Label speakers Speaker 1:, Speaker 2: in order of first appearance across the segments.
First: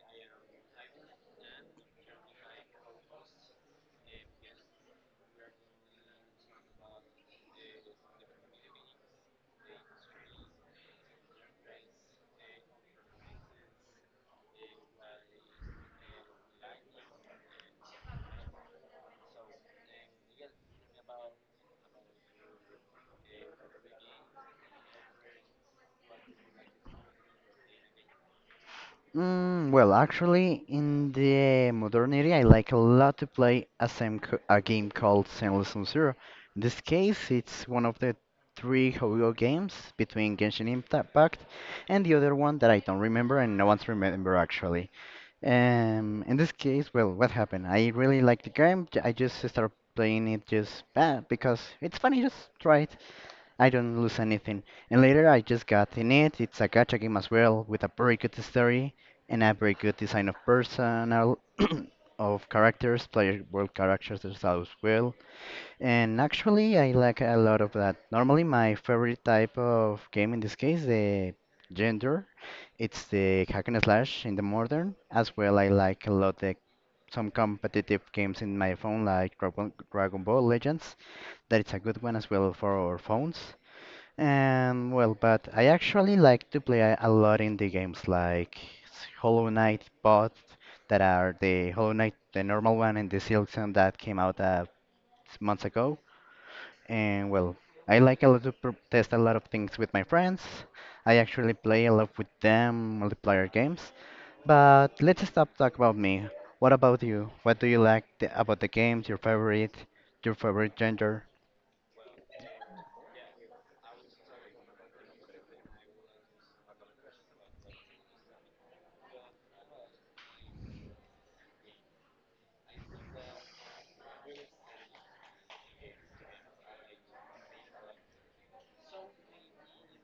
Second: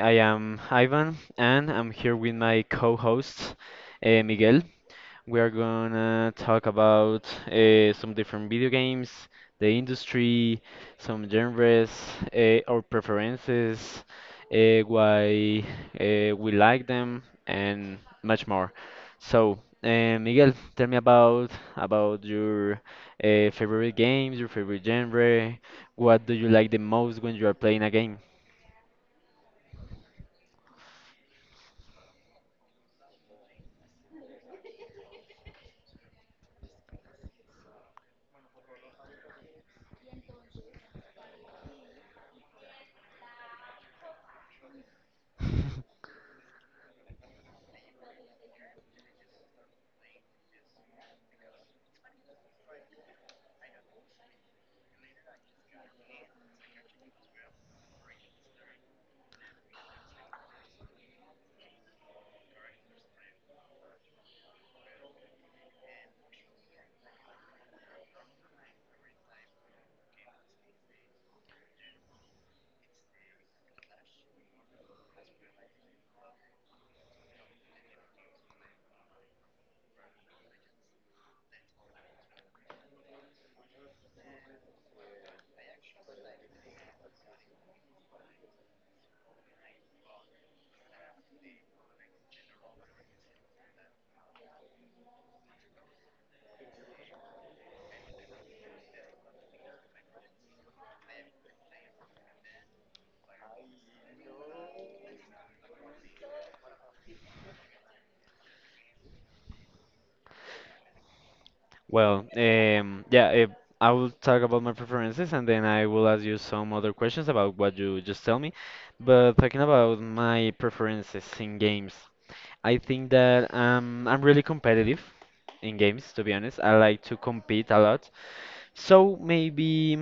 Speaker 1: I am Ivan and I'm here with my co host, Miguel. We are gonna talk about some different video games, the industry, some genres, our preferences, why we like them, and much more. So, Miguel, tell me about your favorite games, your favorite genre. What do you like the most when you are playing a game?
Speaker 2: Well, in the modernity, I like a lot to play a, same co a game called Zenless Zone Zero. In this case, it's one of the three Hogo games between Genshin Impact and the other one that I don't remember and no one's remember actually. In this case, well, what happened? I really like the game. I just started playing it just because it's funny. Just try it. I don't lose anything. And later I just got in it. It's a gacha game as well, with a very good story and a very good design of personal of characters, player world characters as well. And actually, I like a lot of that. Normally, my favorite type of game in this case, the gender, it's the hack and slash in the modern. As well, I like a lot the some competitive games in my phone like Dragon Ball Legends. That it's a good one as well for our phones. But I actually like to play a lot in the games like Hollow Knight bot that are the Hollow Knight, the normal one, and the Silk Song that came out months ago. And well, I like a lot to pr test a lot of things with my friends. I actually play a lot with them, multiplayer games. But let's stop talk about me. What about you? What do you like the, about the games? Your favorite? Your favorite genre?
Speaker 1: Well, yeah, I will talk about my preferences and then I will ask you some other questions about what you just tell me. But talking about my preferences in games, I think that I'm really competitive in games, to be honest. I like to compete a lot. So maybe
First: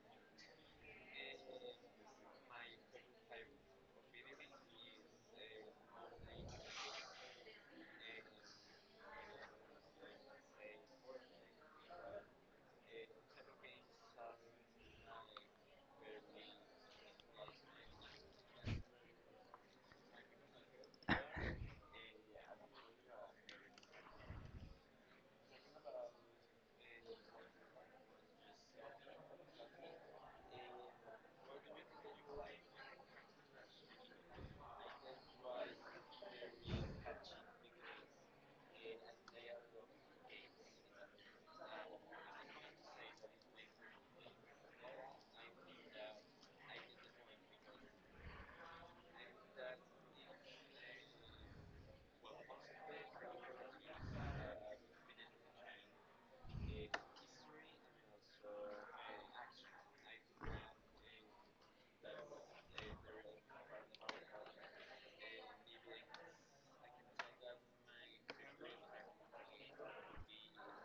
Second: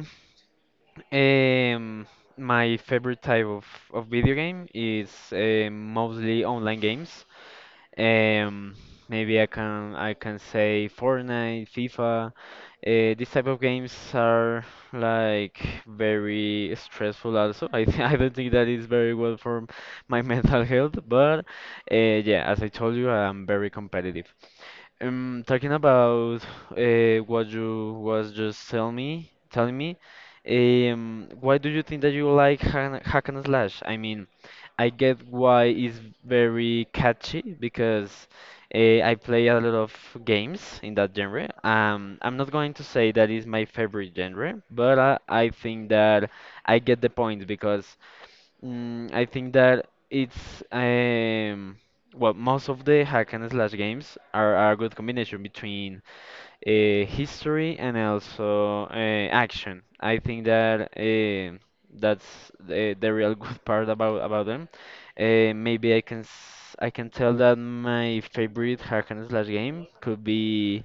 Speaker 1: um, my favorite type of video game is mostly online games. Um, maybe I can say Fortnite, FIFA. These type of games are like very stressful also. I th I don't think that is very well for my mental health, but uh, yeah, as I told you, I'm very competitive. Talking about what you was telling me, why do you think that you like hack and slash? I mean, I get why it's very catchy because I play a lot of games in that genre. I'm not going to say that is my favorite genre, but I think that I get the point because mm, I think that it's well most of the hack and slash games are a good combination between history and also action. I think that that's the real good part about them. Maybe I can s- I can tell that my favorite hack and slash game could be.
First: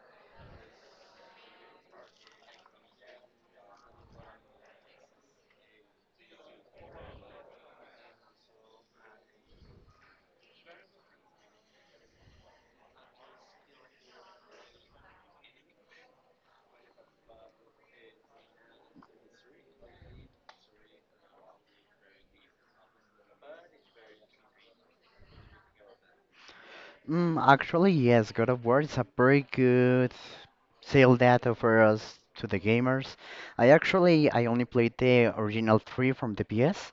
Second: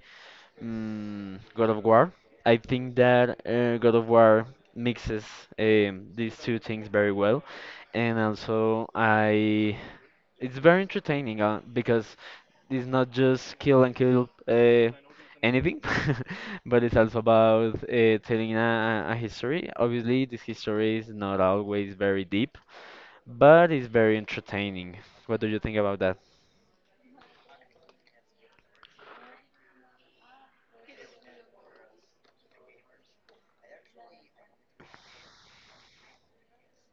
Speaker 1: Mm, God of War. I think that God of War mixes these two things very well, and also I it's very entertaining because it's not just kill and kill anything, but it's also about telling a history. Obviously, this history is not always very deep, but it's very entertaining. What do you think about that?
Speaker 2: Mm, actually, yes, God of War is a pretty good sale data for us to the gamers. I only played the original three from the PS,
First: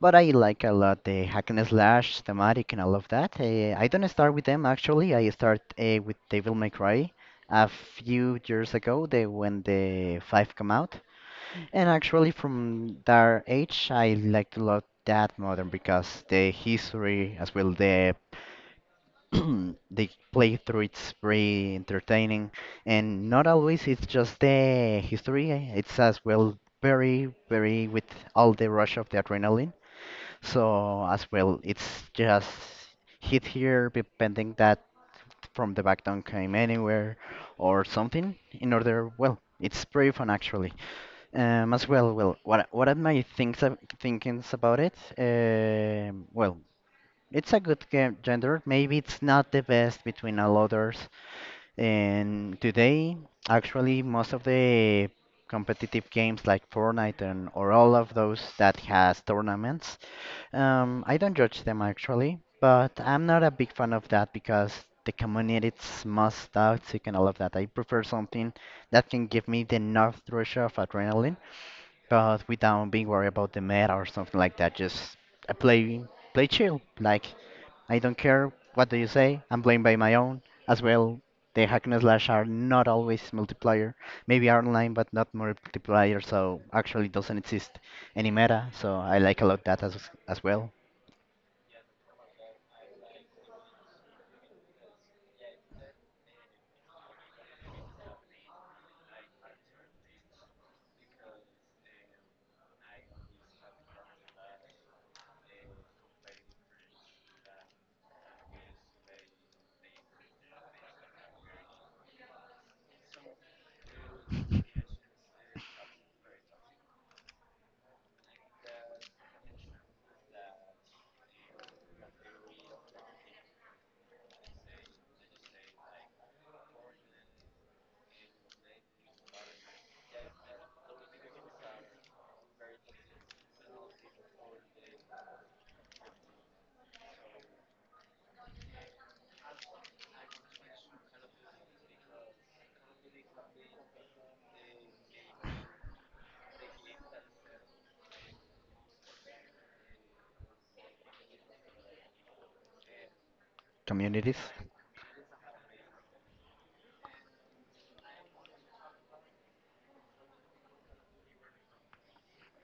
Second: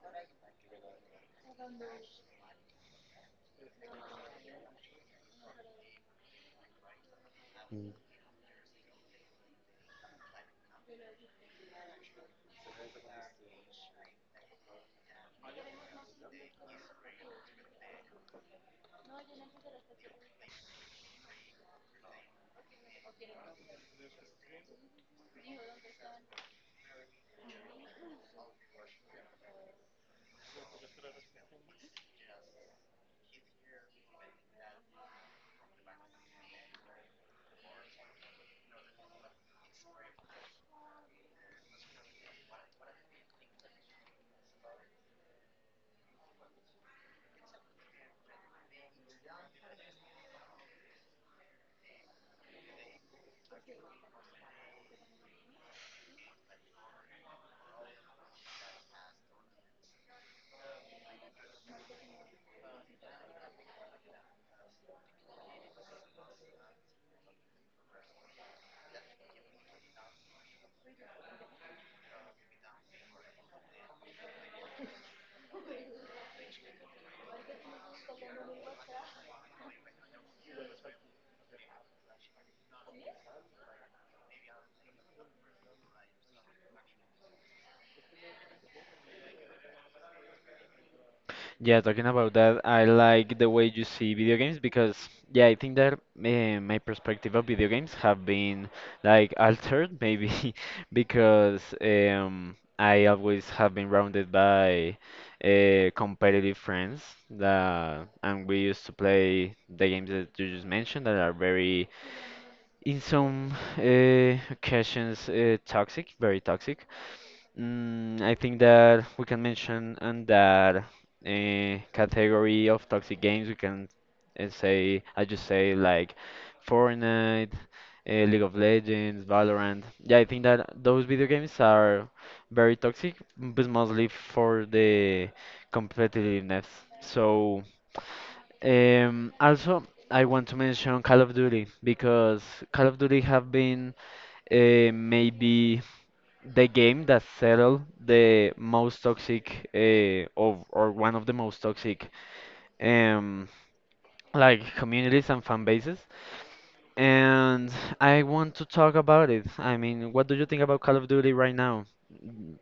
Speaker 2: but I like a lot the hack and slash thematic and all of that. I don't start with them actually. I start with Devil May Cry a few years ago, they when the five come out. And actually, from that age, I like to love that modern because the history as well the the playthrough it's very entertaining, and not always it's just the history, eh? It's as well very with all the rush of the adrenaline, so as well it's just hit here depending that from the back don't came anywhere or something in order. Well, it's pretty fun actually. As well, what are my things I'm thinkings about it. Well, it's a good game gender. Maybe it's not the best between all others. And today, actually, most of the competitive games like Fortnite and or all of those that has tournaments, I don't judge them actually, but I'm not a big fan of that because the community is most toxic and all of that. I prefer something that can give me the enough rush of adrenaline, but without being worried about the meta or something like that. Just uh, play play chill, like I don't care. What do you say? I'm blamed by my own. As well, the hack and slash are not always multiplayer. Maybe are online, but not multiplayer, so actually doesn't exist any meta. So I like a lot that as well.
Speaker 1: Yeah, talking about that, I like the way you see video games because, yeah, I think that my perspective of video games have been like altered maybe because I always have been rounded by competitive friends and we used to play the games that you just mentioned that are very, in some occasions, toxic, very toxic. Mm, I think that we can mention on that category of toxic games, I just say like Fortnite, League of Legends, Valorant. Yeah, I think that those video games are very toxic, but mostly for the competitiveness. So, also, I want to mention Call of Duty because Call of Duty have been maybe the game that settled the most toxic of or one of the most toxic um
Speaker 2: Communities.
Speaker 1: like communities and fan bases and I want to talk about it. I mean, what do you think about Call of Duty right now?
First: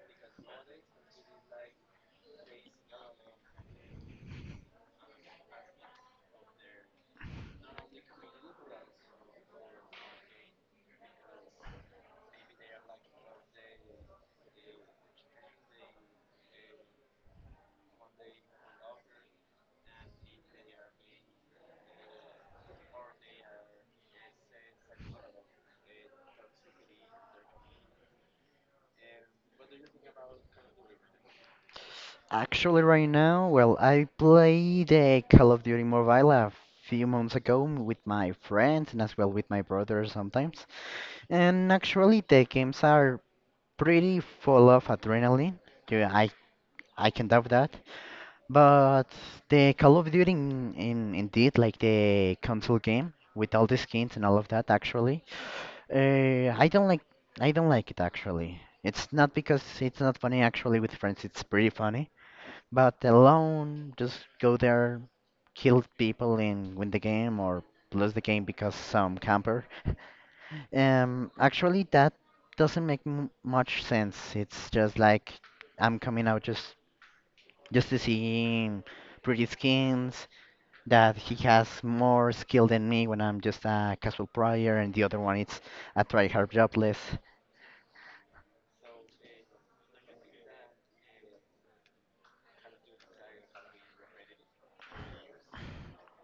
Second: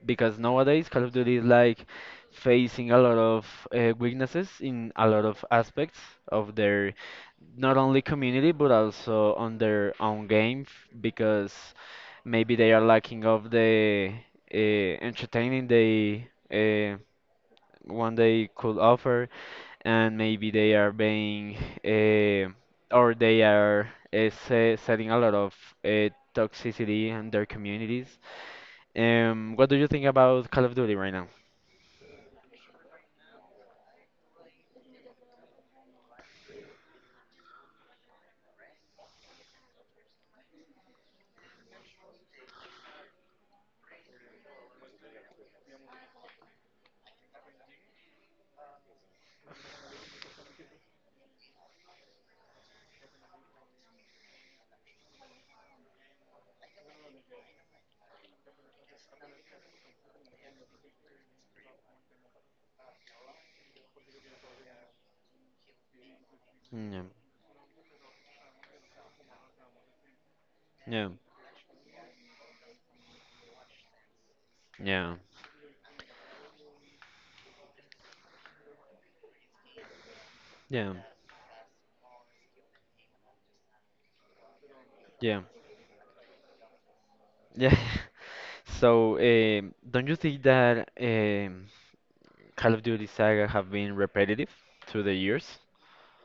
Speaker 1: Because nowadays Call of Duty is like facing a lot of weaknesses in a lot of aspects of their not only community but also on their own game, because maybe they are lacking of the entertaining they uh, one day could offer, and maybe they are being uh, or they are se setting a lot of uh, toxicity in their communities. What do you think about Call of Duty right now?
Speaker 2: Actually, right now, well, I played the Call of Duty Mobile a few months ago with my friends and as well with my brother sometimes. And actually, the games are pretty full of adrenaline. Yeah, I can doubt that. But the Call of Duty indeed, like the console game with all the skins and all of that actually. Uh, I don't like I don't like it actually. It's not because it's not funny actually with friends, it's pretty funny. But alone, just go there, kill people and win the
Speaker 1: Yeah,
Speaker 2: game or lose the game because some camper.
Speaker 1: yeah,
Speaker 2: Actually that doesn't make m much sense. It's just
Speaker 1: yeah,
Speaker 2: like I'm coming out just to see pretty skins
Speaker 1: yeah,
Speaker 2: that he has more skill than me when I'm just a casual player, and the other
Speaker 1: yeah,
Speaker 2: one it's a tryhard jobless.
Speaker 1: yeah. So, don't you think that Call of Duty saga have been repetitive through the years?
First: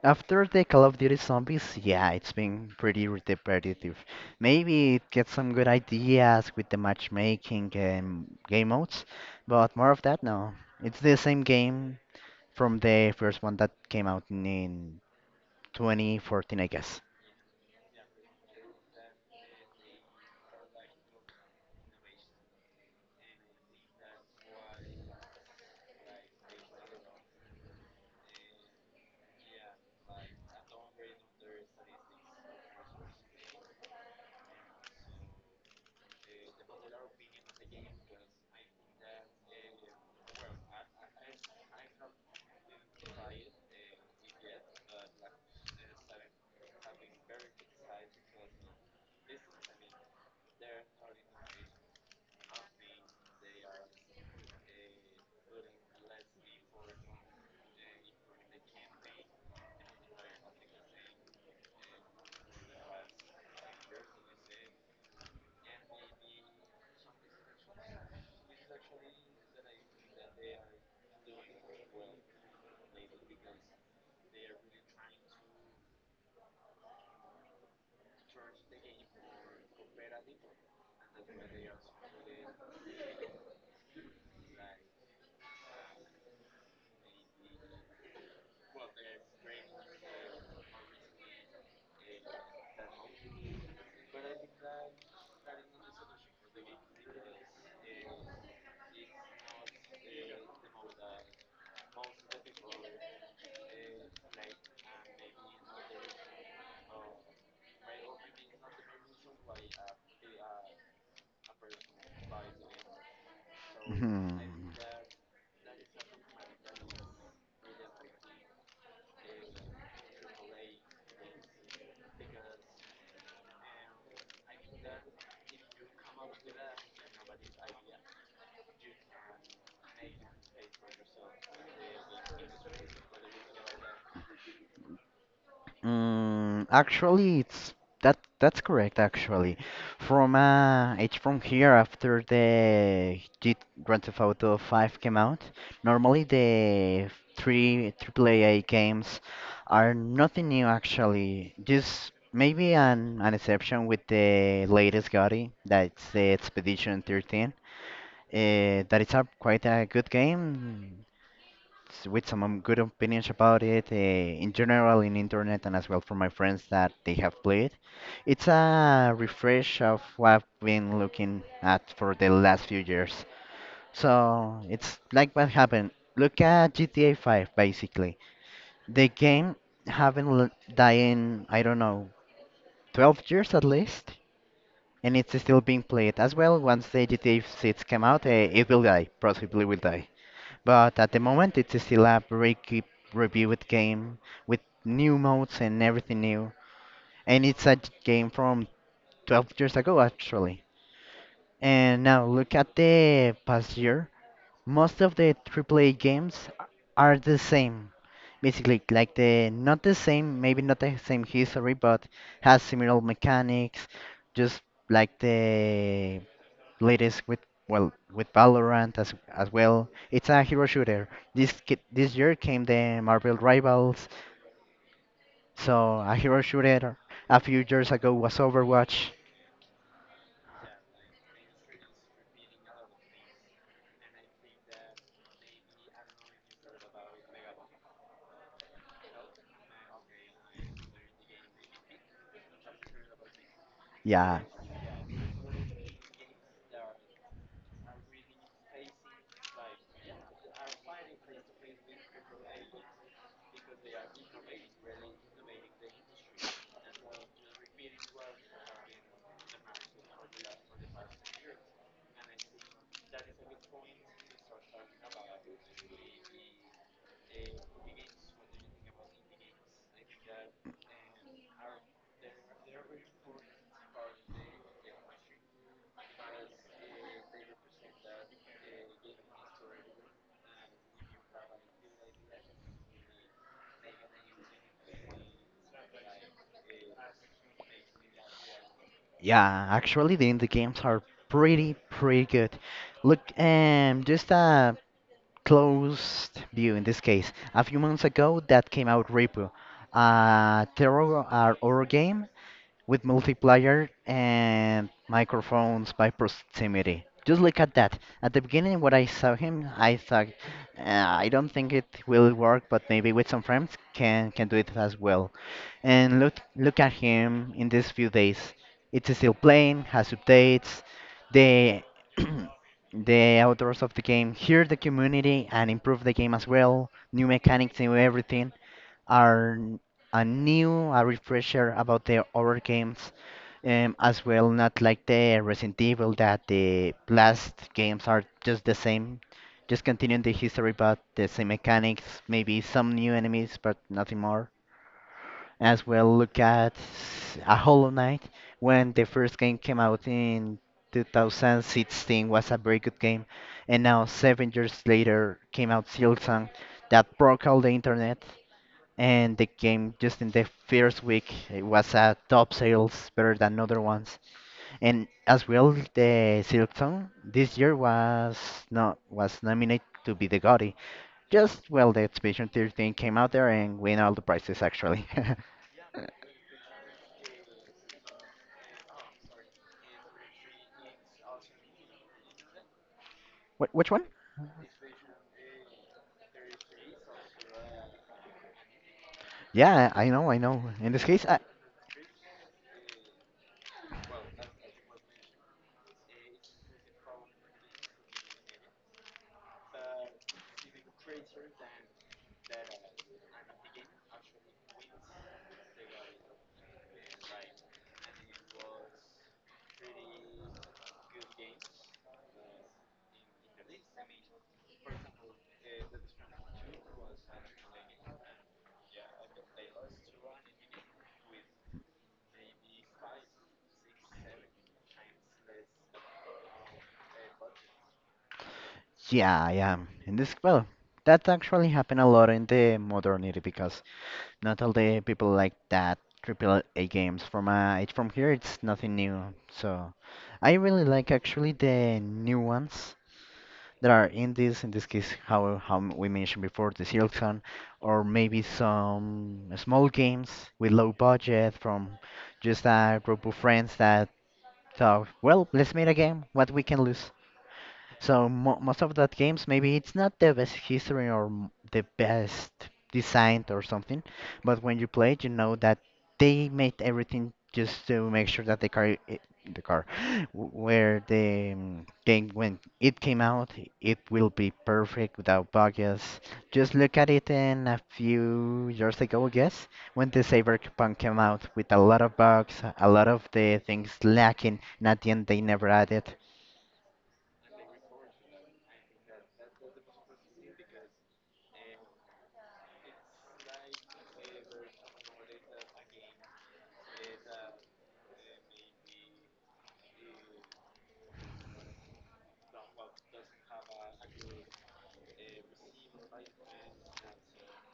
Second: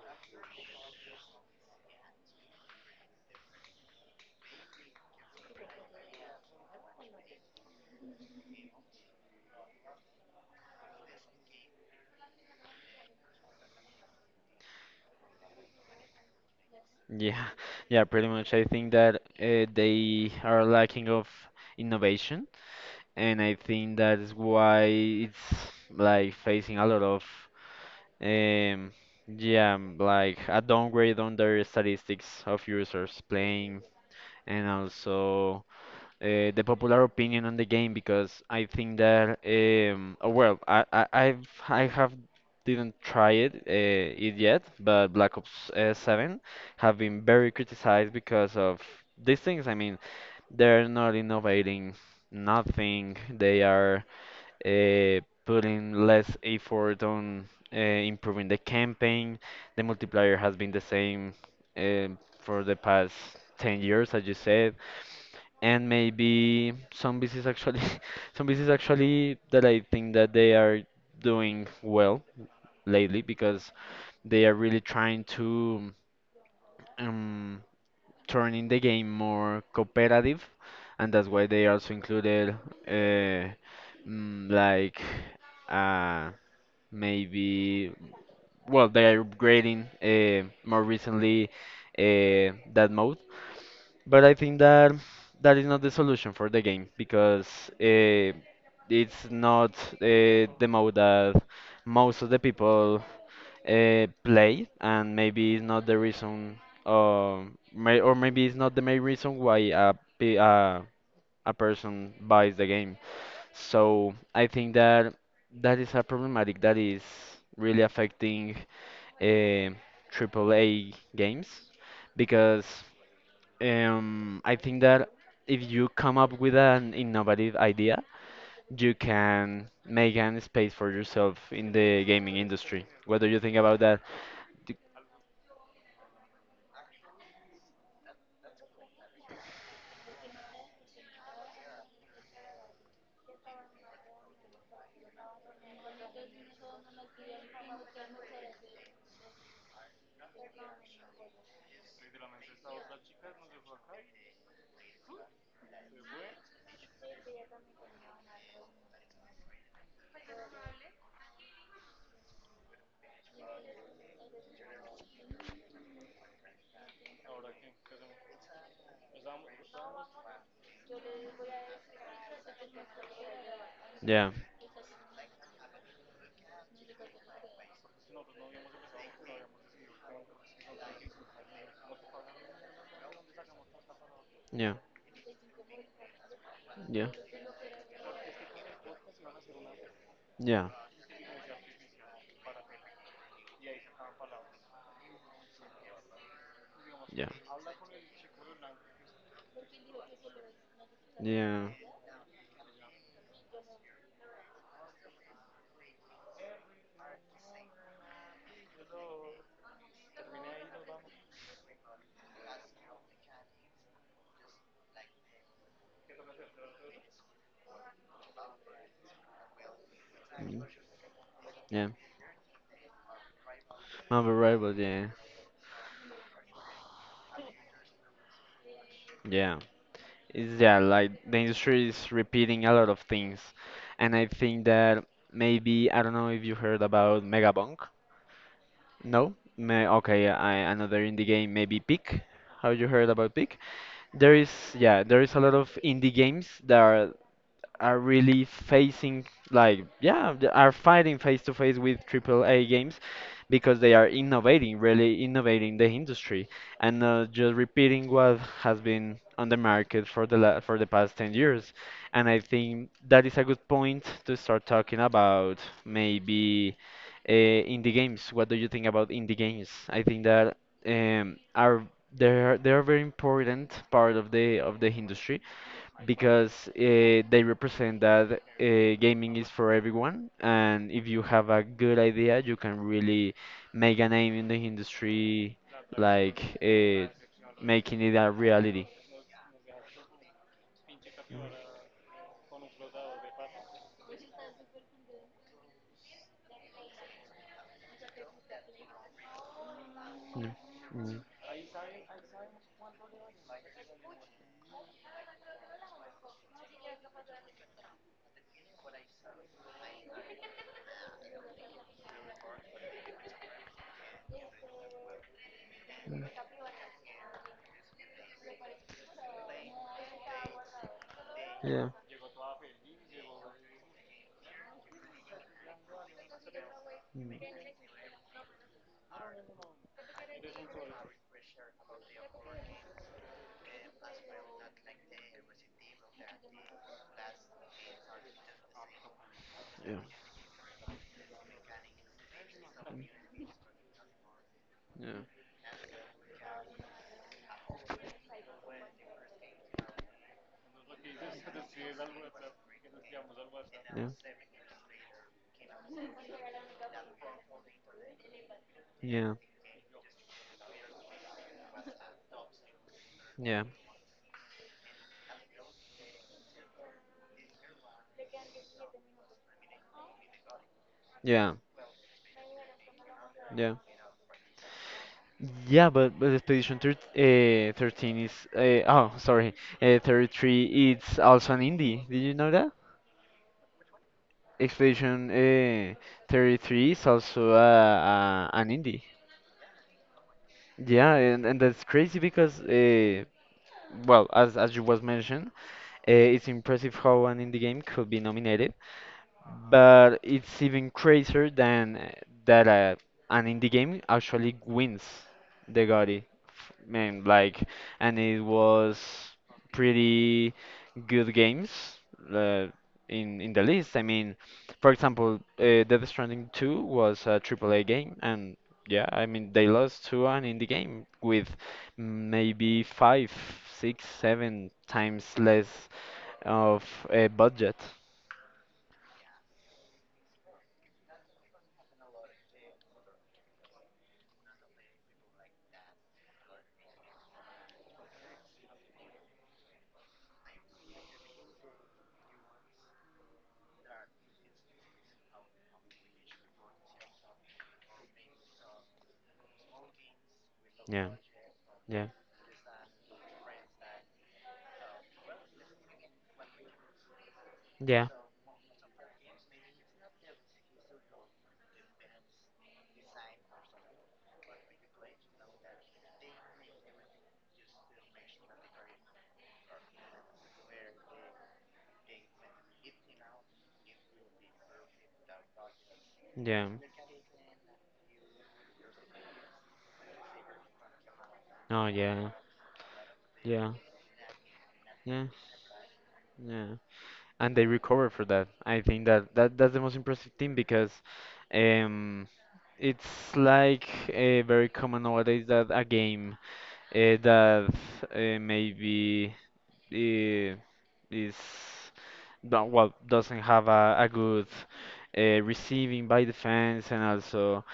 Speaker 2: After the Call of Duty Zombies, yeah, it's been pretty repetitive. Maybe it gets some good ideas with the matchmaking and game modes, but more of that, no. It's the same game from the first one that came out in 2014, I guess.
Speaker 1: Yeah, yeah, pretty much. I think that they are lacking of innovation and I think that's why it's like facing a lot of um yeah, like a downgrade on their statistics of users playing and also the popular opinion on the game because I think that oh, I have didn't try it yet, but Black Ops 7 have been very criticized because of these things. I mean they're not innovating nothing. They are putting less effort on improving the campaign. The multiplier has been the same uh, for the past 10 years, as you said. And maybe some business actually, some business actually that I think that they are doing well lately because they are really trying to. Um, turning the game more cooperative, and that's why they also included uh, mm, like uh, maybe well they are upgrading more recently that mode. But I think that that is not the solution for the game because uh, it's not the mode that most of the people play, and maybe it's not the reason, uh, or maybe it's not the main reason why pe- a, a person buys the game. So
Speaker 2: Mhm.
Speaker 1: I think that that is a problematic that is really affecting uh, AAA games because I think that if you come up with an innovative idea, you can make an space for yourself in the gaming industry. What do you think about that? D-
Speaker 2: Mm, actually, it's that's correct actually. From here after the G Grand Theft Auto 5 came out. Normally the three AAA games are nothing new actually. Just maybe an exception with the latest GOTY, that's the Expedition 13. That is a quite a good game with some good opinions about it in general in internet and as well from my friends that they have played. It's a refresh of what I've been looking at for the last few years.
Speaker 1: Yeah.
Speaker 2: So it's like what happened. Look at GTA 5 basically. The game haven't died in I don't know 12 years at least.
Speaker 1: Yeah,
Speaker 2: And it's still being played as well. Once
Speaker 1: yeah,
Speaker 2: the GTA 6 came out, it will die. Possibly will die.
Speaker 1: yeah,
Speaker 2: But at the moment, it's still a break reviewed game with new modes and everything new.
Speaker 1: yeah,
Speaker 2: And it's a game from 12 years ago, actually.
Speaker 1: yeah,
Speaker 2: And now look at the past year. Most of the AAA games are the same. Basically, like the not the same, maybe not the same history, but has similar mechanics, just like the latest with with Valorant as well. It's a
Speaker 1: mm,
Speaker 2: hero shooter.
Speaker 1: yeah.
Speaker 2: This year came the Marvel Rivals,
Speaker 1: Unbelievable, yeah,
Speaker 2: so a hero shooter. A few years ago was Overwatch.
Speaker 1: yeah. It's yeah, like the industry is repeating a lot of things, and I think that maybe I don't know if you heard about Megabonk. No? May okay, yeah, I another indie game, maybe Peak. Have you heard about Peak? There
Speaker 2: Yeah,
Speaker 1: is yeah, there is a lot of indie games that are really facing like yeah they are fighting face to face with AAA games because they are innovating really innovating the industry and not just repeating what has been on the market for the la for the past 10 years and I think that is a good point to start talking about maybe indie games. What do you think about indie games? I think that are they're a very important part of the industry because they represent that gaming is for everyone, and if you have a good idea, you can really make a name in the industry, like making it a reality.
Speaker 2: yeah. Actually, the indie games are pretty good. Look, just a closed view in this case. A few months ago, that came out Repo,
Speaker 1: Mm,
Speaker 2: a
Speaker 1: mm,
Speaker 2: terror horror game with multiplayer and microphones by proximity. Just look at that. At the beginning, when I saw him, I thought, I don't think it will work, but maybe with some friends can do it as well. And look at him in these few days. It's still playing, has updates. The
Speaker 1: yeah.
Speaker 2: the authors of the game hear the community and improve the game as well. New
Speaker 1: Mm,
Speaker 2: mechanics, new everything are a new a refresher about the other games, as well not like the Resident Evil that the last games are just the same, just
Speaker 1: yeah.
Speaker 2: continuing the history but the same mechanics, maybe some new enemies but nothing more. As well, look at s- a Hollow Knight when the first game came out in 2016 was a very good game, and now
Speaker 1: Yeah.
Speaker 2: 7 years later came out Silksong that broke all the internet,
Speaker 1: Yeah. Yeah.
Speaker 2: and the game just in the first week it was a top sales better than
Speaker 1: Yeah.
Speaker 2: other ones. And as well the silksong this year was not was nominated to be the GOTY.
Speaker 1: Yeah.
Speaker 2: Just well the exhibition theater came out there
Speaker 1: Yeah.
Speaker 2: and win all the prizes actually.
Speaker 1: Yeah, but, Expedition thir 13 is oh sorry, 33, it's also an indie. Did you know
Speaker 2: Which one?
Speaker 1: Expedition 33 is also an indie.
Speaker 2: Yeah, I know in this
Speaker 1: Yeah,
Speaker 2: case I,
Speaker 1: and that's crazy because, well, as you was mentioned, it's impressive how an indie game could be nominated but it's even crazier than that an indie game actually wins the GOTY. F- Man, like, and it was pretty good games uh, in the list. I mean, for example, Death Stranding 2 was a triple A game, and yeah, I mean they lost to an indie game with maybe five, six, seven times less of a budget.
Speaker 2: yeah I am in this well that actually happened a lot in the modernity because not all the people like that triple A games. From here, it's nothing new. So I really like actually the new ones that are in this. In this case, how we mentioned before, the Silkson, or maybe some small games with low
Speaker 1: Yeah,
Speaker 2: budget from
Speaker 1: yeah.
Speaker 2: just a group of friends that thought, well, let's make a game. What we can lose.
Speaker 1: Yeah,
Speaker 2: So mo most of that games, maybe it's not the best history or the best designed or something, but when you play, it, you know that they made everything just to make sure that the car, the car, where the game when it came out, it will be perfect without bugs.
Speaker 1: yeah.
Speaker 2: Just look at it in a few years ago, I guess, when the Cyberpunk came out with a
Speaker 1: Oh,
Speaker 2: lot of
Speaker 1: yeah,
Speaker 2: bugs, a lot of the
Speaker 1: yeah,
Speaker 2: things lacking, and at the
Speaker 1: yeah,
Speaker 2: end they never added.
Speaker 1: yeah. And they recover for that. I think that, that's the most impressive thing because um, it's like very common nowadays that a game that maybe eh, is don't, well doesn't have a good receiving by defense and also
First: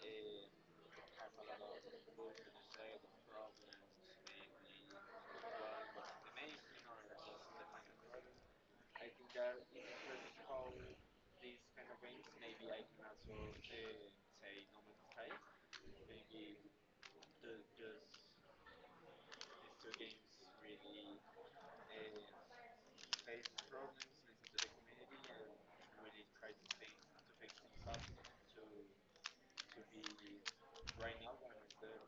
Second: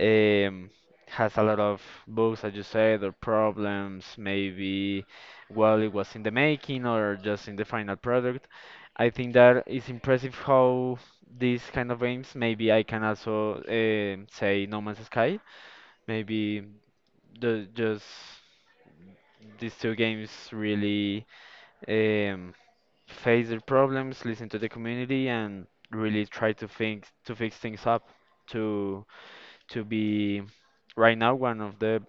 Speaker 1: um, has a lot of bugs as you said or problems maybe while it was in the making or just in the final product. I think that is impressive how these kind of games, maybe I can also say No Man's Sky, maybe the just these two games really um, face their problems, listen to the community, and really try to think to fix things up to to be right now one of the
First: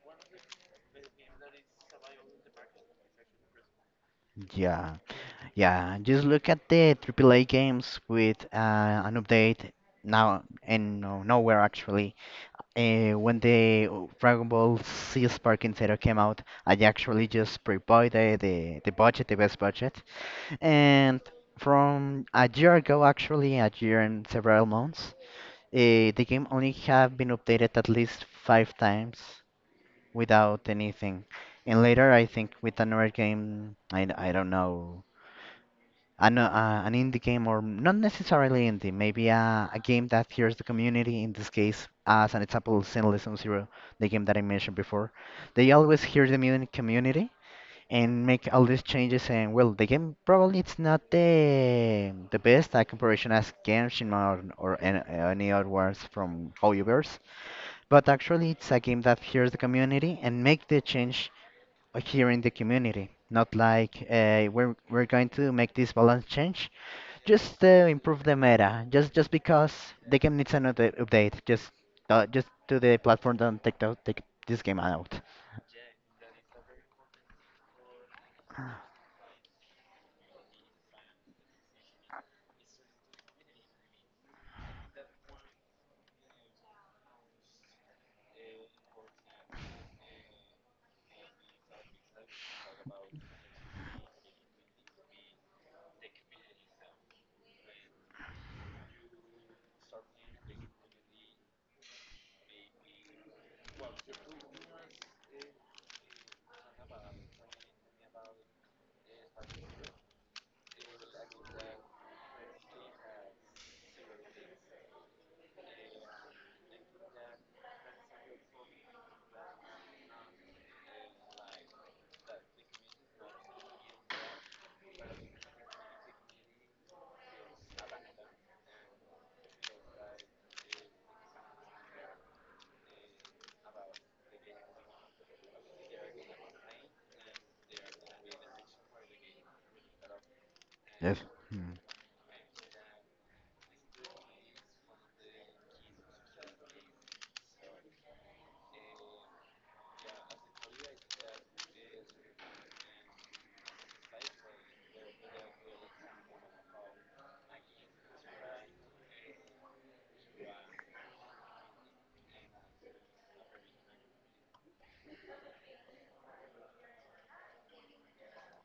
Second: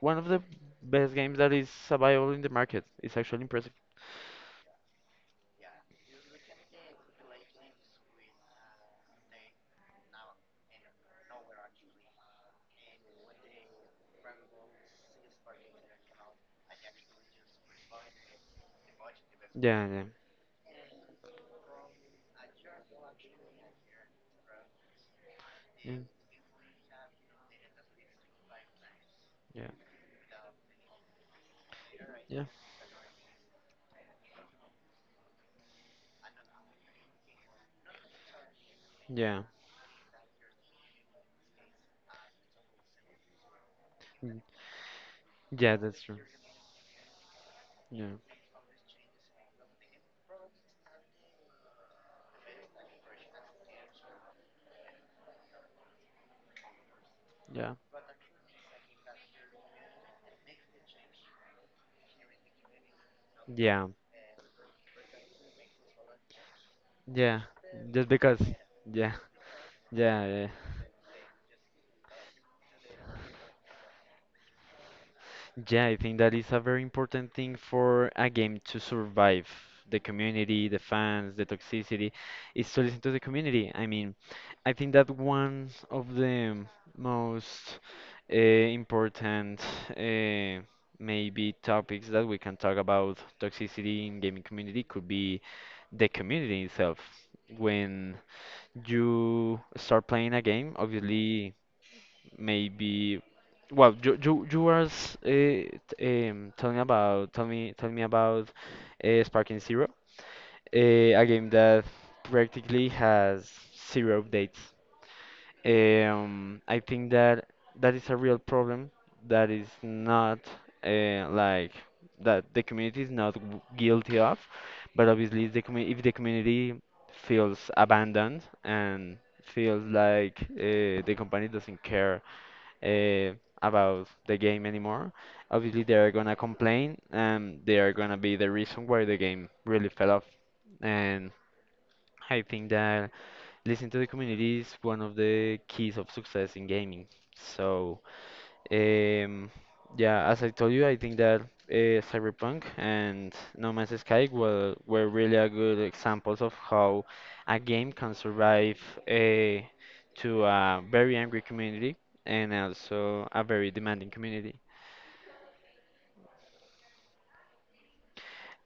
Speaker 1: one of the best games that is available in the market. It's actually impressive.
Speaker 2: Yeah. Yeah, just look at the Triple A games with an update now and no, nowhere actually. When the Dragon Ball Z Spark Zero came out, I actually just pre-bought the budget, the best
Speaker 1: Yeah,
Speaker 2: budget,
Speaker 1: yeah,
Speaker 2: and from a year ago, actually a year and several months,
Speaker 1: yeah,
Speaker 2: the game only have been updated at least 5 times
Speaker 1: yeah,
Speaker 2: without anything. And later, I
Speaker 1: yeah,
Speaker 2: think with another game, I don't know an indie game, or not necessarily indie, maybe
Speaker 1: yeah,
Speaker 2: a game that hears the community. In this case, as an example, Sinlessum Zero, the game that I
Speaker 1: mm,
Speaker 2: mentioned before, they
Speaker 1: yeah. That's
Speaker 2: always
Speaker 1: true.
Speaker 2: hear the community
Speaker 1: Yeah,
Speaker 2: and make all these changes. And well, the game probably it's not the best at comparison as Genshin or, any other ones from Hoyoverse,
Speaker 1: yeah,
Speaker 2: but actually it's a game that hears the community and make the change here in the community. Not
Speaker 1: yeah,
Speaker 2: like we're going to make this balance change
Speaker 1: yeah.
Speaker 2: just
Speaker 1: Just
Speaker 2: improve the
Speaker 1: because.
Speaker 2: meta, just
Speaker 1: Yeah,
Speaker 2: just because the game
Speaker 1: yeah,
Speaker 2: needs an update. Just to the platform don't take take this game out.
Speaker 1: yeah, I think that is a very important thing for a game to survive. The community, the fans, the toxicity, is to listen to the community. I mean, I think that one of the most important uh, maybe topics that we can talk about toxicity in gaming community could be the community itself. When you start playing a game, obviously maybe well you were s- eh, t- telling about tell me about Sparking Zero, a game that practically has zero updates. I think that that is a real problem. That is not like that the community is not guilty of, but obviously the commu if the community feels abandoned and feels like the company doesn't care uh, about the game anymore. Obviously, they are gonna complain, and they are gonna be the reason why the game really fell off.
Speaker 2: Yes.
Speaker 1: And
Speaker 2: Hmm.
Speaker 1: I think that listening to the community is one of the keys of success in gaming. So um, yeah, as I told you, I think that Cyberpunk and No Man's Sky were really a good examples of how a game can survive uh, to a very angry community and also a very demanding community.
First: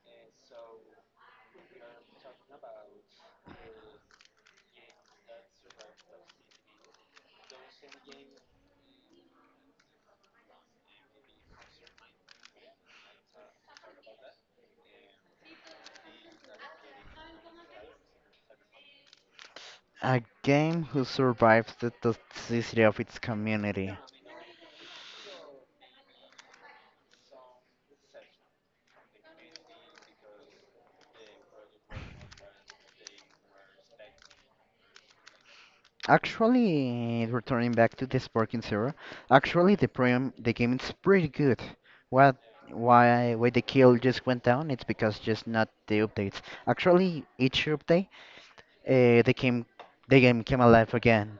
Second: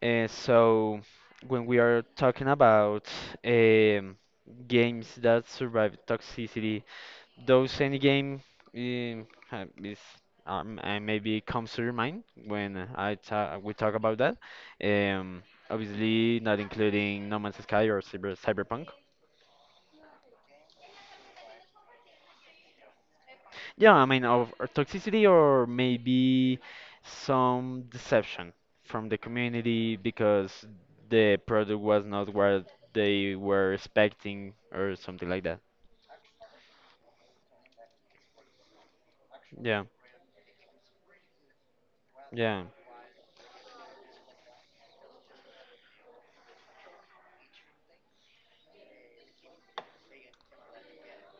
Speaker 1: So when we are talking about um, games that survive toxicity, those any game ha- is maybe comes to your mind when I ta we talk about that. Um, obviously not including No Man's Sky or Cyberpunk.
Speaker 2: A game who survives the toxicity of its
Speaker 1: Yeah,
Speaker 2: community.
Speaker 1: I mean of or toxicity or maybe some deception from the community because the product was not what they were expecting or something like that.
Speaker 2: Actually, returning back to the Sparking Zero, actually
Speaker 1: Yeah,
Speaker 2: the program, the game is pretty good. What
Speaker 1: yeah.
Speaker 2: why the kill just went down? It's because just not the updates. Actually, each update, uh, the game the game came alive again.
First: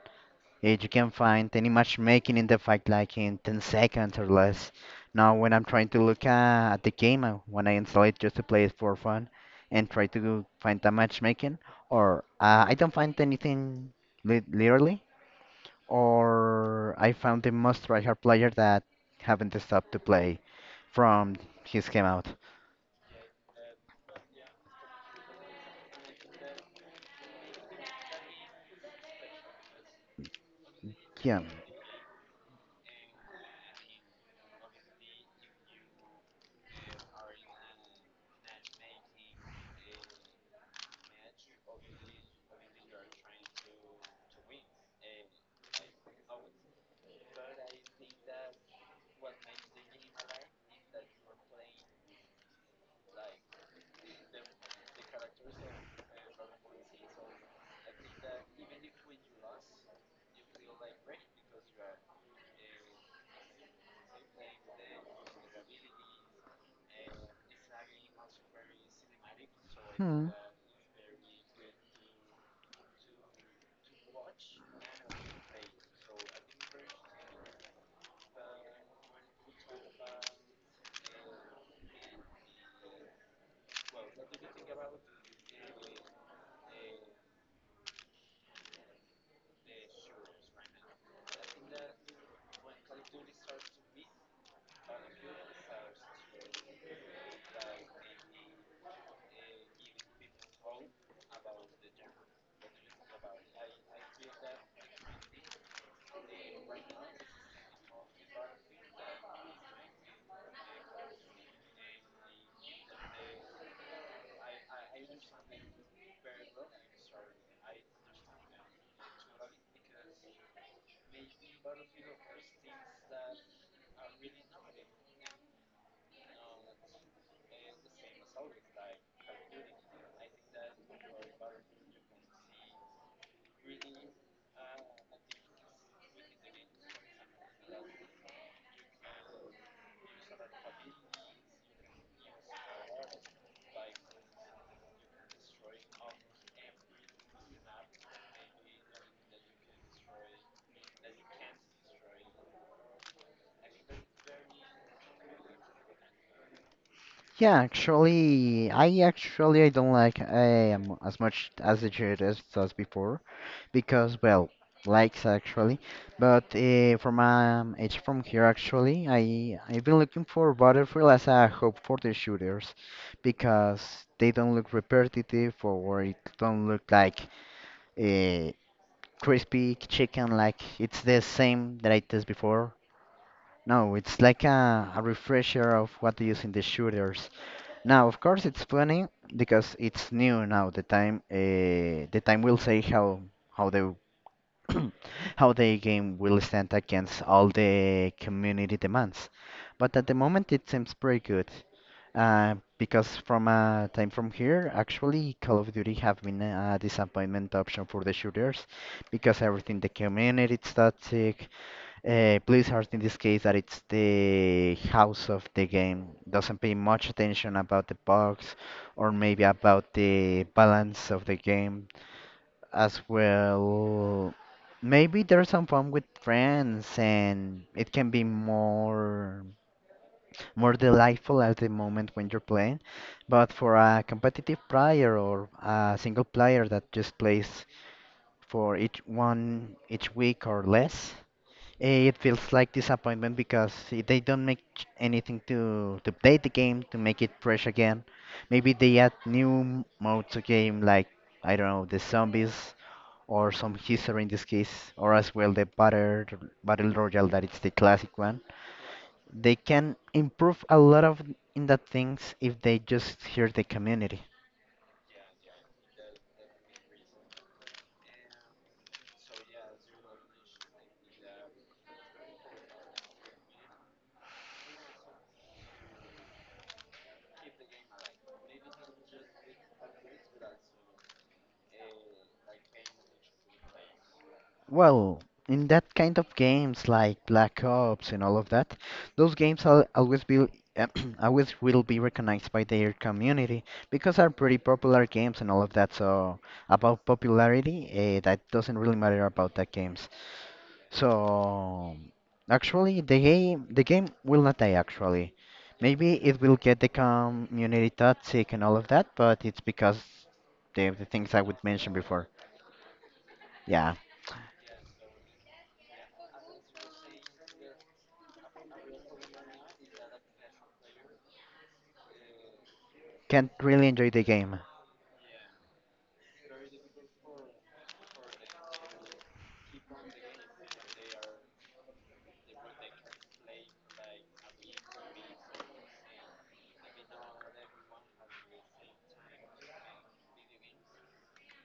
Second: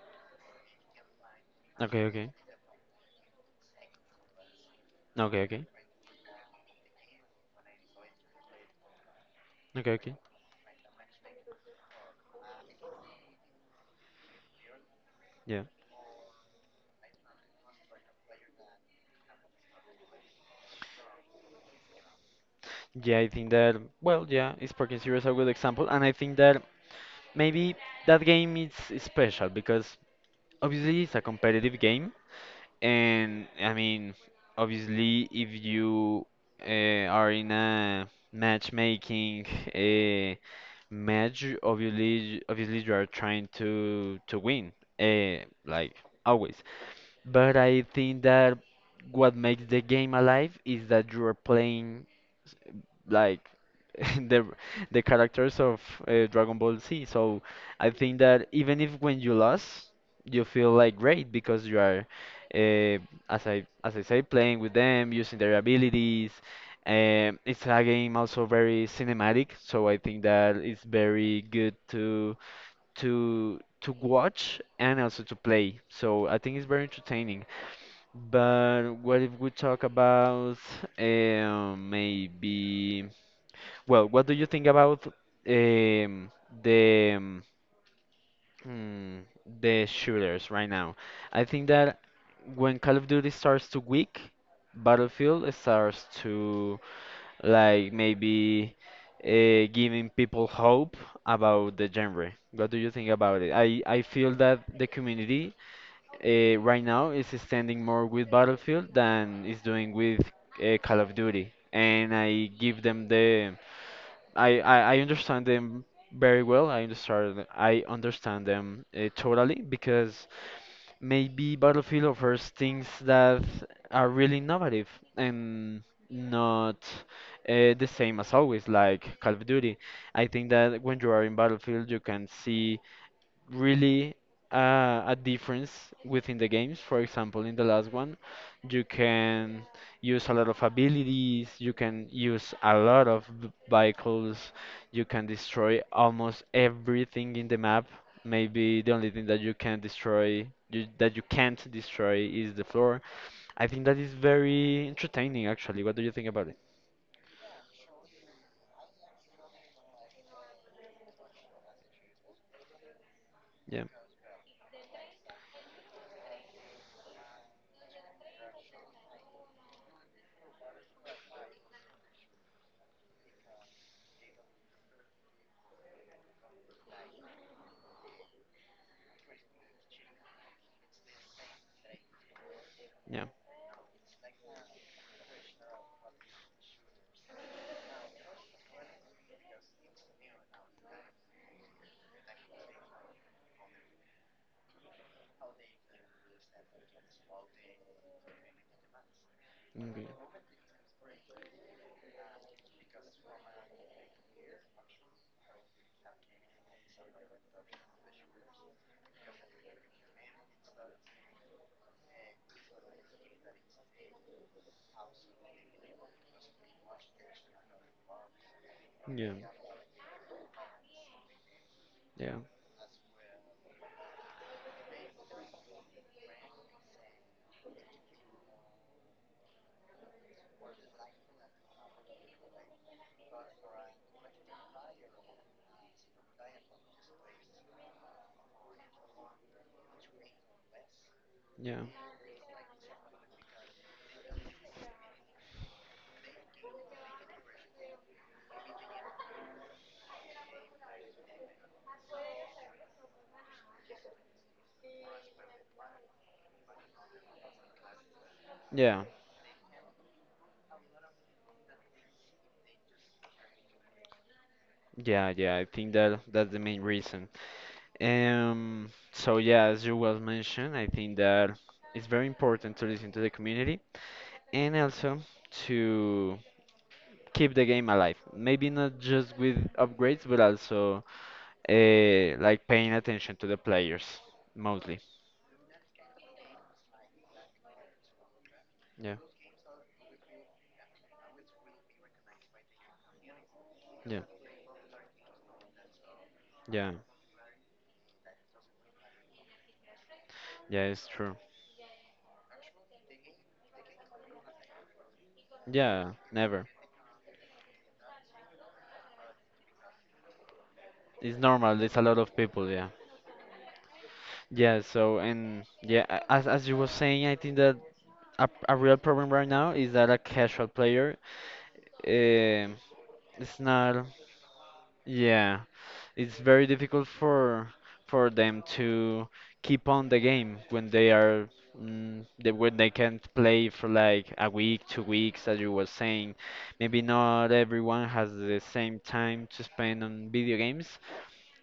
Speaker 2: Yeah, you can find any
Speaker 1: Okay, okay.
Speaker 2: matchmaking in the fight like in 10 seconds or less. Now,
Speaker 1: Okay,
Speaker 2: when I'm
Speaker 1: okay.
Speaker 2: trying to look at the game, when I install it just to play it for fun and
Speaker 1: Okay,
Speaker 2: try
Speaker 1: okay.
Speaker 2: to go find the matchmaking, or I don't find anything li literally,
Speaker 1: Yeah.
Speaker 2: or I found the most tryhard player that haven't stopped to play from his game out.
Speaker 1: Yeah, I think that, well, yeah, is Parking Zero is a good example, and I think that maybe that game is special because obviously it's a
Speaker 2: Yeah.
Speaker 1: competitive game, and I mean, obviously, if you are in a matchmaking uh, match, obviously you are trying to win, like always. But I think that what makes the game alive is that you are playing like the the characters of Dragon Ball Z. So I think that even if when you lost, you feel like great because you are, uh, as I say, playing with them, using their abilities. It's a game also very cinematic, so I think
Speaker 2: Hmm.
Speaker 1: that it's very good to watch and also to play. So I think it's very entertaining. But what if we talk about maybe? Well, what do you think about the um, mm, the shooters right now? I think that when Call of Duty starts to weak, Battlefield starts to like maybe giving people hope about the genre. What do you think about it? I feel that the community right now is standing more with Battlefield than is doing with Call of Duty, and I give them the I understand them very well. I understand them totally because maybe Battlefield offers things that are really innovative and not the same as always, like Call of Duty. I think that when you are in Battlefield, you can see really a difference within the games. For example, in the last one, you can use a lot of abilities, you can use a lot of vehicles, you can destroy almost everything in the map. Maybe the only thing that you can destroy, that you can't destroy, is the floor. I think that is very entertaining, actually. What do you think about it?
Speaker 2: Yeah, actually I don't like as much as the should as does before
Speaker 1: Yeah,
Speaker 2: because well likes actually, but from it's from here actually I've been looking for Battlefield as a hope for the shooters because they don't look repetitive or it don't look like a crispy chicken like it's the same that I tasted before.
Speaker 1: yeah,
Speaker 2: No, it's like a refresher of what they use in the shooters. Now, of course, it's funny because it's new now. The time will say how the how the game will stand against all the community demands. But at
Speaker 1: okay.
Speaker 2: the moment, it seems pretty good. Because from time from here, actually, Call of Duty have been a disappointment option for the shooters because everything the community is toxic, Blizzard in this case that it's the house of the game doesn't pay much attention about the bugs or
Speaker 1: Yeah,
Speaker 2: maybe about the balance of the game
Speaker 1: yeah,
Speaker 2: as well. Maybe there's some fun with friends and it can be more more delightful at the moment when you're playing. But for a competitive player or a single player that just plays for each one each week or less,
Speaker 1: yeah,
Speaker 2: It feels like disappointment because they don't make anything to update the game to make it fresh again. Maybe they add new modes to game like I don't know the zombies or some history in this case, or as well the battle royale that it's the classic one.
Speaker 1: yeah,
Speaker 2: They can improve a lot of in that things if they just hear the community.
Speaker 1: yeah, yeah. I think that that's the main reason. So yeah, as you well mentioned, I think that it's very important to listen to the community and also to keep the game alive. Maybe not just with upgrades, but also like paying attention to the players mostly.
Speaker 2: Well, in that kind of games like Black Ops and all of that,
Speaker 1: Yeah,
Speaker 2: those games al always be always will be recognized by their community because
Speaker 1: yeah,
Speaker 2: are pretty popular games and all of that. So
Speaker 1: yeah,
Speaker 2: about popularity, that doesn't really matter about that games.
Speaker 1: yeah. It's true.
Speaker 2: So actually, the game will not die actually. Maybe
Speaker 1: Yeah,
Speaker 2: it will
Speaker 1: never.
Speaker 2: get the community toxic and all of that, but it's because the things
Speaker 1: It's
Speaker 2: I would
Speaker 1: normal.
Speaker 2: mention
Speaker 1: There's a lot
Speaker 2: before.
Speaker 1: of people. Yeah,
Speaker 2: Yeah,
Speaker 1: yeah. So and yeah, as you were saying, I think that a real problem right now is that a casual player. um.
Speaker 2: can't
Speaker 1: It's
Speaker 2: really
Speaker 1: not,
Speaker 2: enjoy the game.
Speaker 1: yeah, it's very difficult for them to keep on the game when they are when they can't play for like a week, 2 weeks, as you were saying. Maybe not everyone has the same time to spend on video games,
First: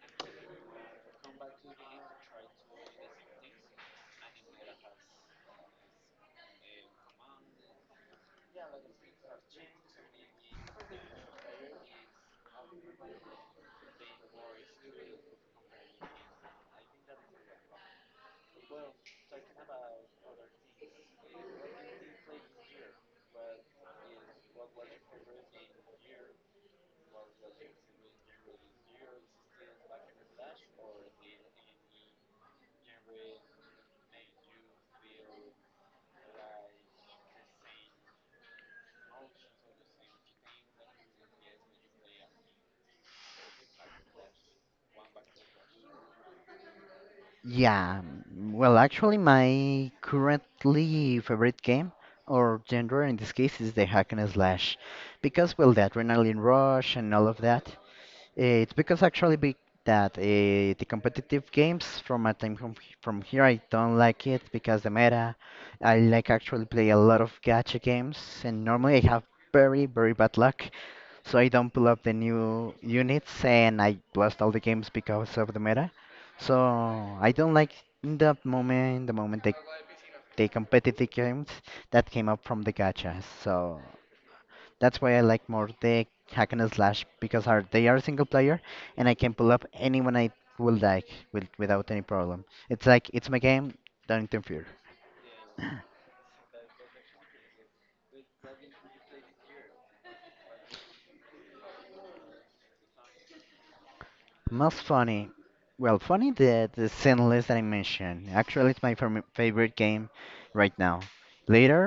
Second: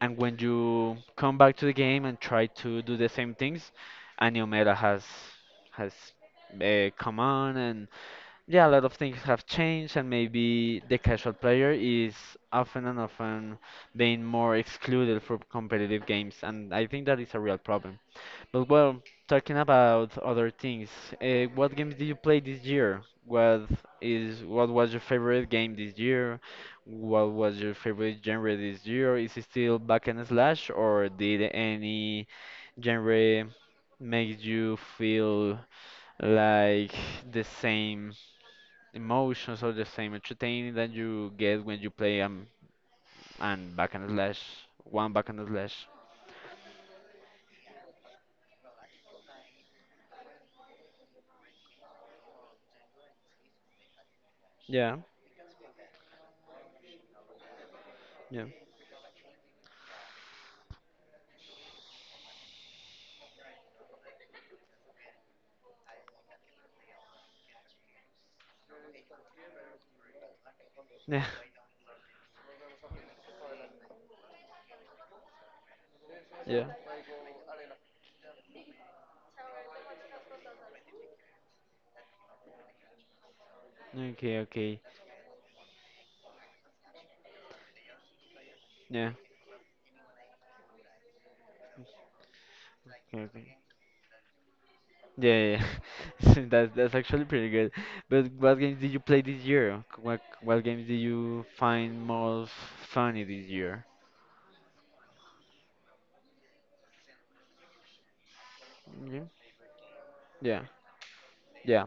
Speaker 1: and when you come back to the game and try to do the same things, Andromeda has come on and yeah, a lot of things have changed, and maybe the casual player is often and often being more excluded from competitive games, and I think that is a real problem. But well, talking about other things, what games did you play this year? What is what was your favorite game this year? What was your favorite genre this year? Is it still back and slash, or did any genre make you feel like the same emotions or the same entertaining that you get when you play and back and slash one back and slash.
Speaker 2: Yeah, well, actually, my currently favorite game or genre in this case is the hack and slash
Speaker 1: Yeah,
Speaker 2: because, well, the adrenaline rush and all of that.
Speaker 1: yeah,
Speaker 2: It's because actually be that the competitive games from my time from here I don't like it because the meta. I like actually play a lot of gacha games and normally I have very bad luck,
Speaker 1: yeah,
Speaker 2: so I don't pull up the new units and I lost all the games because of the meta. So
Speaker 1: yeah.
Speaker 2: I don't like in that moment the competitive games that came up from the gachas. So
Speaker 1: Okay, okay,
Speaker 2: that's why I like more the hack and slash because are they are single player and
Speaker 1: yeah,
Speaker 2: I can pull up anyone I would like without any problem. It's like
Speaker 1: okay,
Speaker 2: it's my
Speaker 1: okay.
Speaker 2: game, don't interfere.
Speaker 1: Yeah, yeah. That's actually pretty good. But what games did you play this year? What games did you find most funny this year?
Speaker 2: Most funny. Well, funny the sin list that I mentioned. Actually, it's my
Speaker 1: Okay.
Speaker 2: favorite game
Speaker 1: Yeah,
Speaker 2: right now. Later,
Speaker 1: yeah.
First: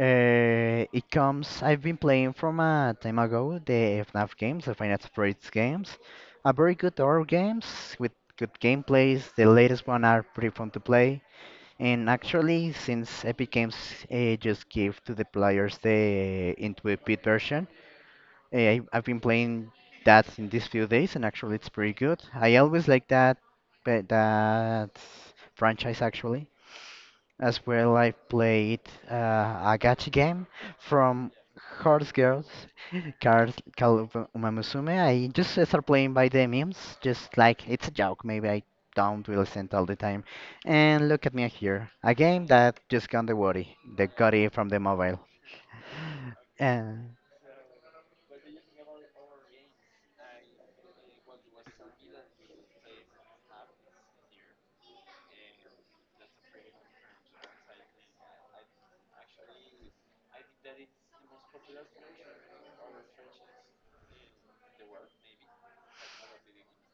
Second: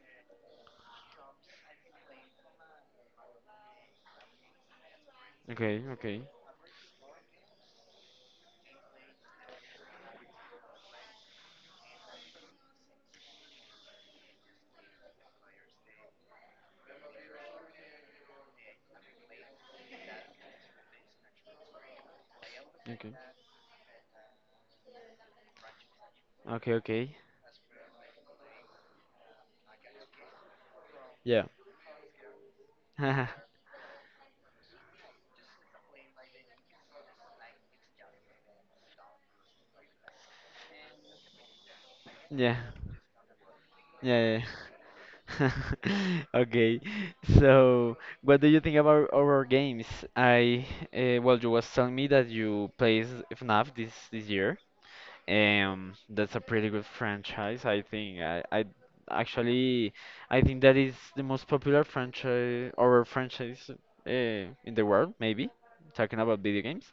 Speaker 2: it comes. I've been playing from a time ago the FNAF games, the Final Fantasy
Speaker 1: Okay,
Speaker 2: games,
Speaker 1: okay,
Speaker 2: are very good horror games with good gameplays. The latest one are pretty fun to play. And actually, since Epic Games just give to the players the Intuit version, I've been playing that in these few days, and actually, it's pretty good. I always like
Speaker 1: okay,
Speaker 2: that, but that franchise actually
Speaker 1: okay, okay.
Speaker 2: as well, I played a gacha game from
Speaker 1: Yeah.
Speaker 2: Horse Girls, Card called Umamusume. I just start playing by the memes, just like it's a joke. Maybe I don't really send all the time. And look at me here, a game
Speaker 1: Yeah,
Speaker 2: that just got the worry, the
Speaker 1: yeah, yeah.
Speaker 2: gory from the mobile.
Speaker 1: Okay,
Speaker 2: Uh,
Speaker 1: so what do you think about our games? I well, you was telling me that you plays FNAF this year. That's a pretty good franchise, I think. I actually I think that is the most popular franchise or franchise in the world, maybe. Talking about video games.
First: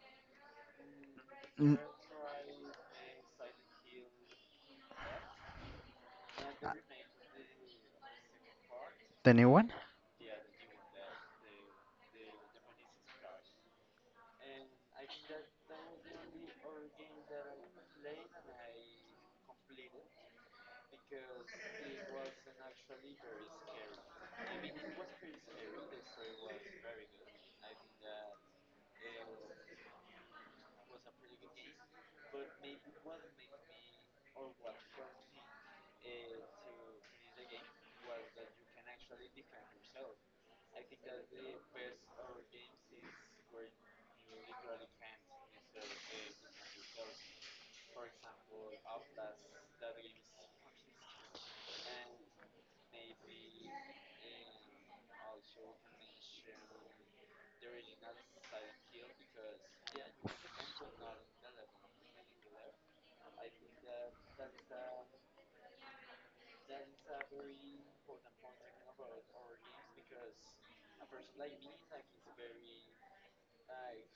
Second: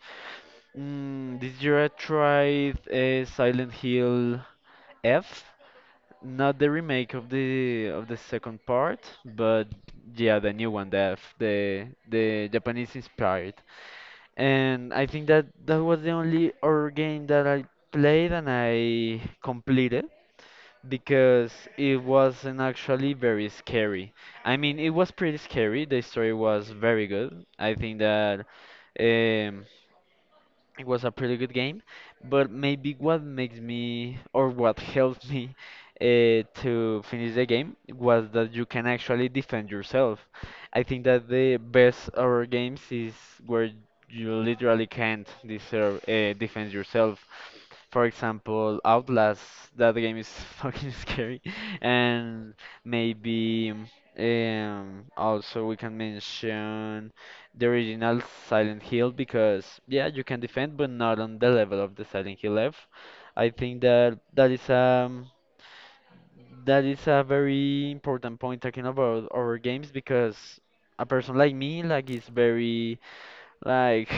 Speaker 1: Mm, this
Speaker 2: n-
Speaker 1: year I tried Silent Hill F. Not the remake of the second part,
Speaker 2: the new
Speaker 1: but
Speaker 2: one?
Speaker 1: yeah, the new one, the the Japanese inspired. And I think that that was the only horror game that I played and I completed because it wasn't actually very scary. I mean, it was pretty scary. The story was very good. I think that um, it was a pretty good game, but maybe what makes me or what helped me to finish the game was that you can actually defend yourself. I think that the best horror games is where you literally can't defend yourself. For example, Outlast, that game is fucking scary, and maybe also we can mention the original Silent Hill because yeah, you can defend, but not on the level of the Silent Hill F. I think that is a very important point talking about our games because a person like me like is very like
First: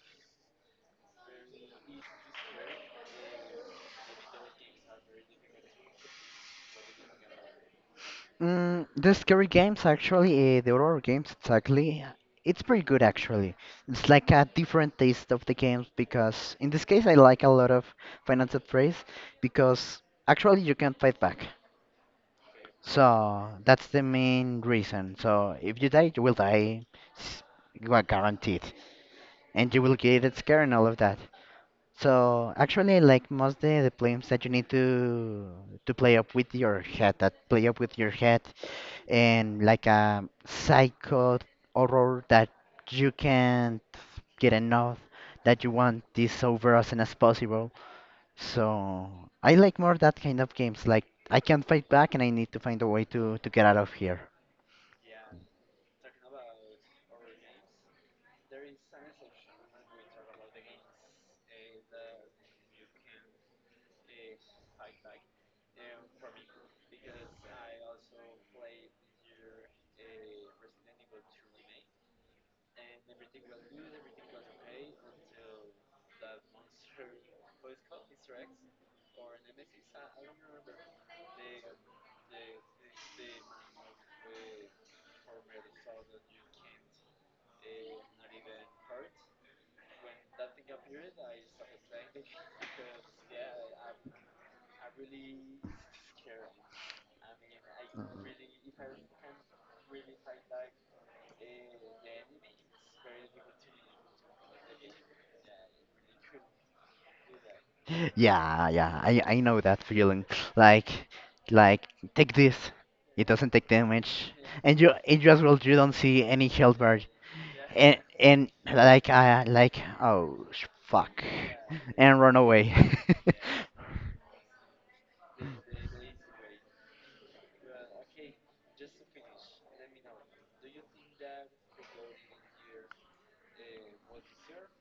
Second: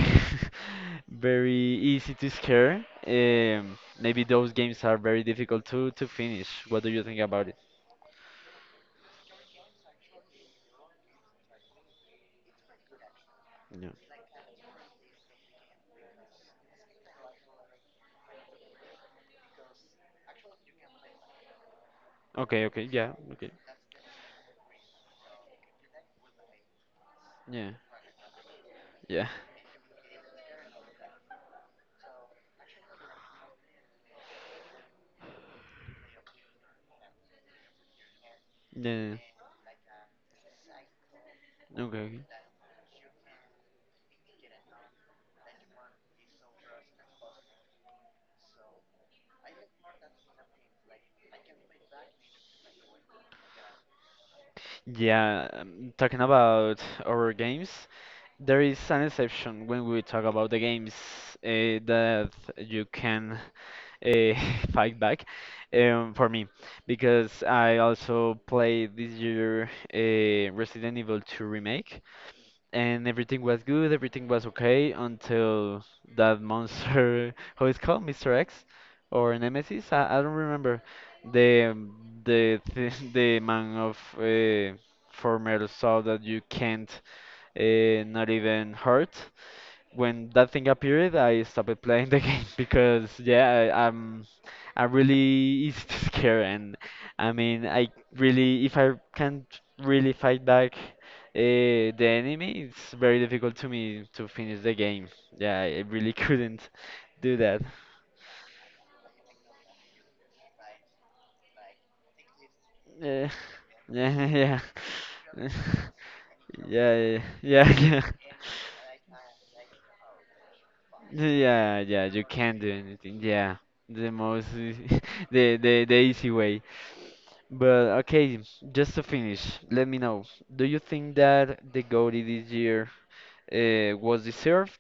Speaker 1: very easy to scare. Maybe those games are very difficult to finish. What do you think about it?
Speaker 2: The scary games, actually, the horror games, exactly. It's pretty good, actually.
Speaker 1: Yeah.
Speaker 2: It's like a different taste of the games because, in this case, I like a lot of Final Fantasy because actually you can fight back.
Speaker 1: Okay. Okay. Yeah.
Speaker 2: So
Speaker 1: Okay.
Speaker 2: that's the main reason. So if you die, you will die, s-
Speaker 1: Yeah.
Speaker 2: you are guaranteed,
Speaker 1: Yeah.
Speaker 2: and you will get scared and all of that. So actually, like most of the games that you need to play up with your head,
Speaker 1: Yeah.
Speaker 2: and like a psycho
Speaker 1: Okay, okay.
Speaker 2: horror that you can't get enough, that you want this over as soon as possible. So I like more that kind of games. Like I can't fight back, and I need to find a way to get out of here.
Speaker 1: Yeah, talking about our games, there is an exception when we talk about the games that you can uh, fight back for me, because I also played this year Resident Evil 2 Remake, and everything was good, everything was okay until that monster, how it's called, Mr. X or Nemesis, I don't remember. The the th the man of former saw that you can't not even hurt, when that thing appeared, I stopped playing the game because yeah, I'm really easy to scare, and I mean, I really if I can't really fight back the enemy, it's very difficult to me to finish the game. Yeah, I really couldn't do that.
Speaker 2: Yeah, yeah, I know that feeling. Like, like take this, it
Speaker 1: Yeah,
Speaker 2: doesn't take damage,
Speaker 1: yeah,
Speaker 2: and you in just well you don't see any health
Speaker 1: yeah,
Speaker 2: bar,
Speaker 1: yeah, yeah,
Speaker 2: and
Speaker 1: yeah.
Speaker 2: and like I like fuck,
Speaker 1: Yeah, yeah, yeah,
Speaker 2: and
Speaker 1: you
Speaker 2: run
Speaker 1: can do
Speaker 2: away.
Speaker 1: anything. Yeah, the most, the easy way. But okay, just to finish, let me know. Do you think that the GOATY this year was deserved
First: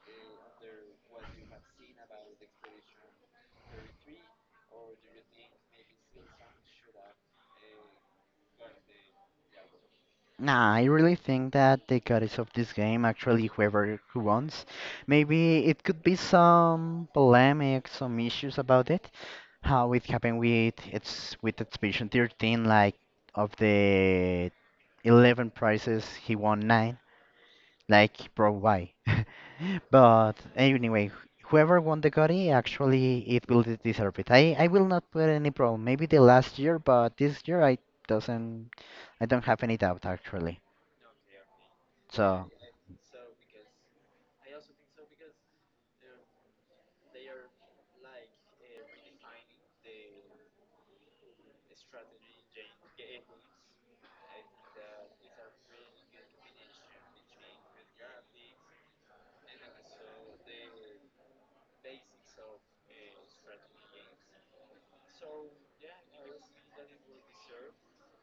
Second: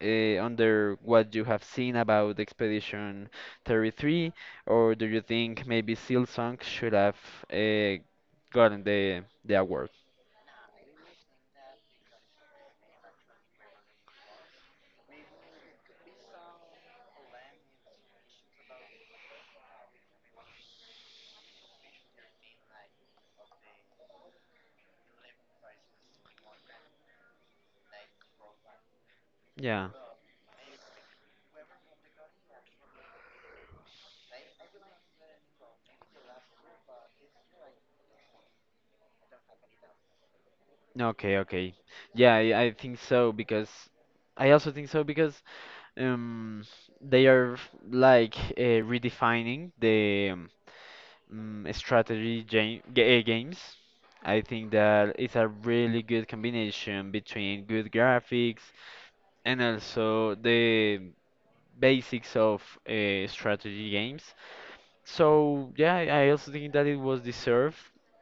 Speaker 1: under what you have seen about Expedition 33, or do you think maybe Silksong should have uh, gotten the award?
Speaker 2: Nah, I really think that the goddess of this game, actually, whoever who wants, maybe it could be some polemic, some issues about it. How it happened with it's with Expedition 13, like of the 11 prizes, he won nine. Like, bro, why?
Speaker 1: Yeah.
Speaker 2: But anyway, whoever won the Gotti, actually, it will deserve it. I will not put any problem. Maybe the last year, but this year I doesn't, I don't have any doubt actually.
Speaker 1: Okay, okay. Yeah,
Speaker 2: So,
Speaker 1: I, I think so because I also think so because um they are like redefining the strategy games. I think that it's a really good combination between good graphics and also the basics of strategy games. So yeah, I also think that it was deserved,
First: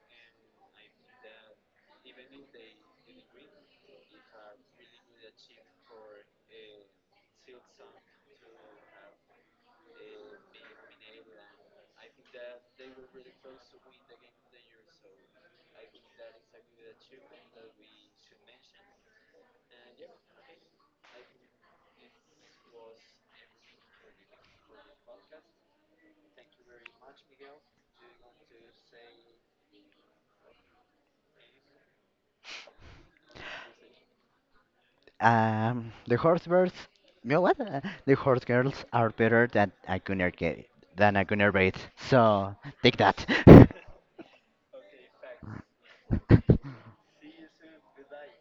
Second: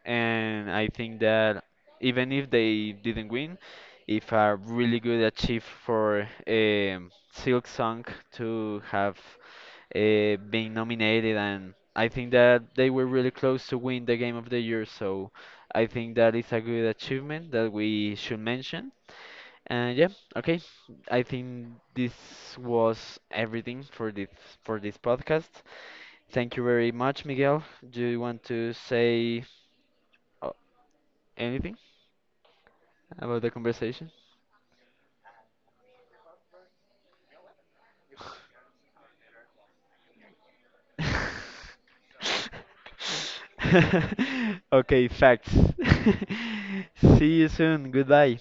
Speaker 1: and I think that even if they didn't win, if a really good achieve for Silk Song to have been nominated, and I think that they were really close to win the Game of the Year. So I think that is a good achievement that we should mention. And yeah, okay. I think this was everything for this podcast. Thank you very much, Miguel. Do you want to say uh, anything about the conversation?
Speaker 2: the horse birds, you know what? The horse girls are better than a than a gunner bait. So take that.
Speaker 1: Okay, facts. See you soon. Goodbye.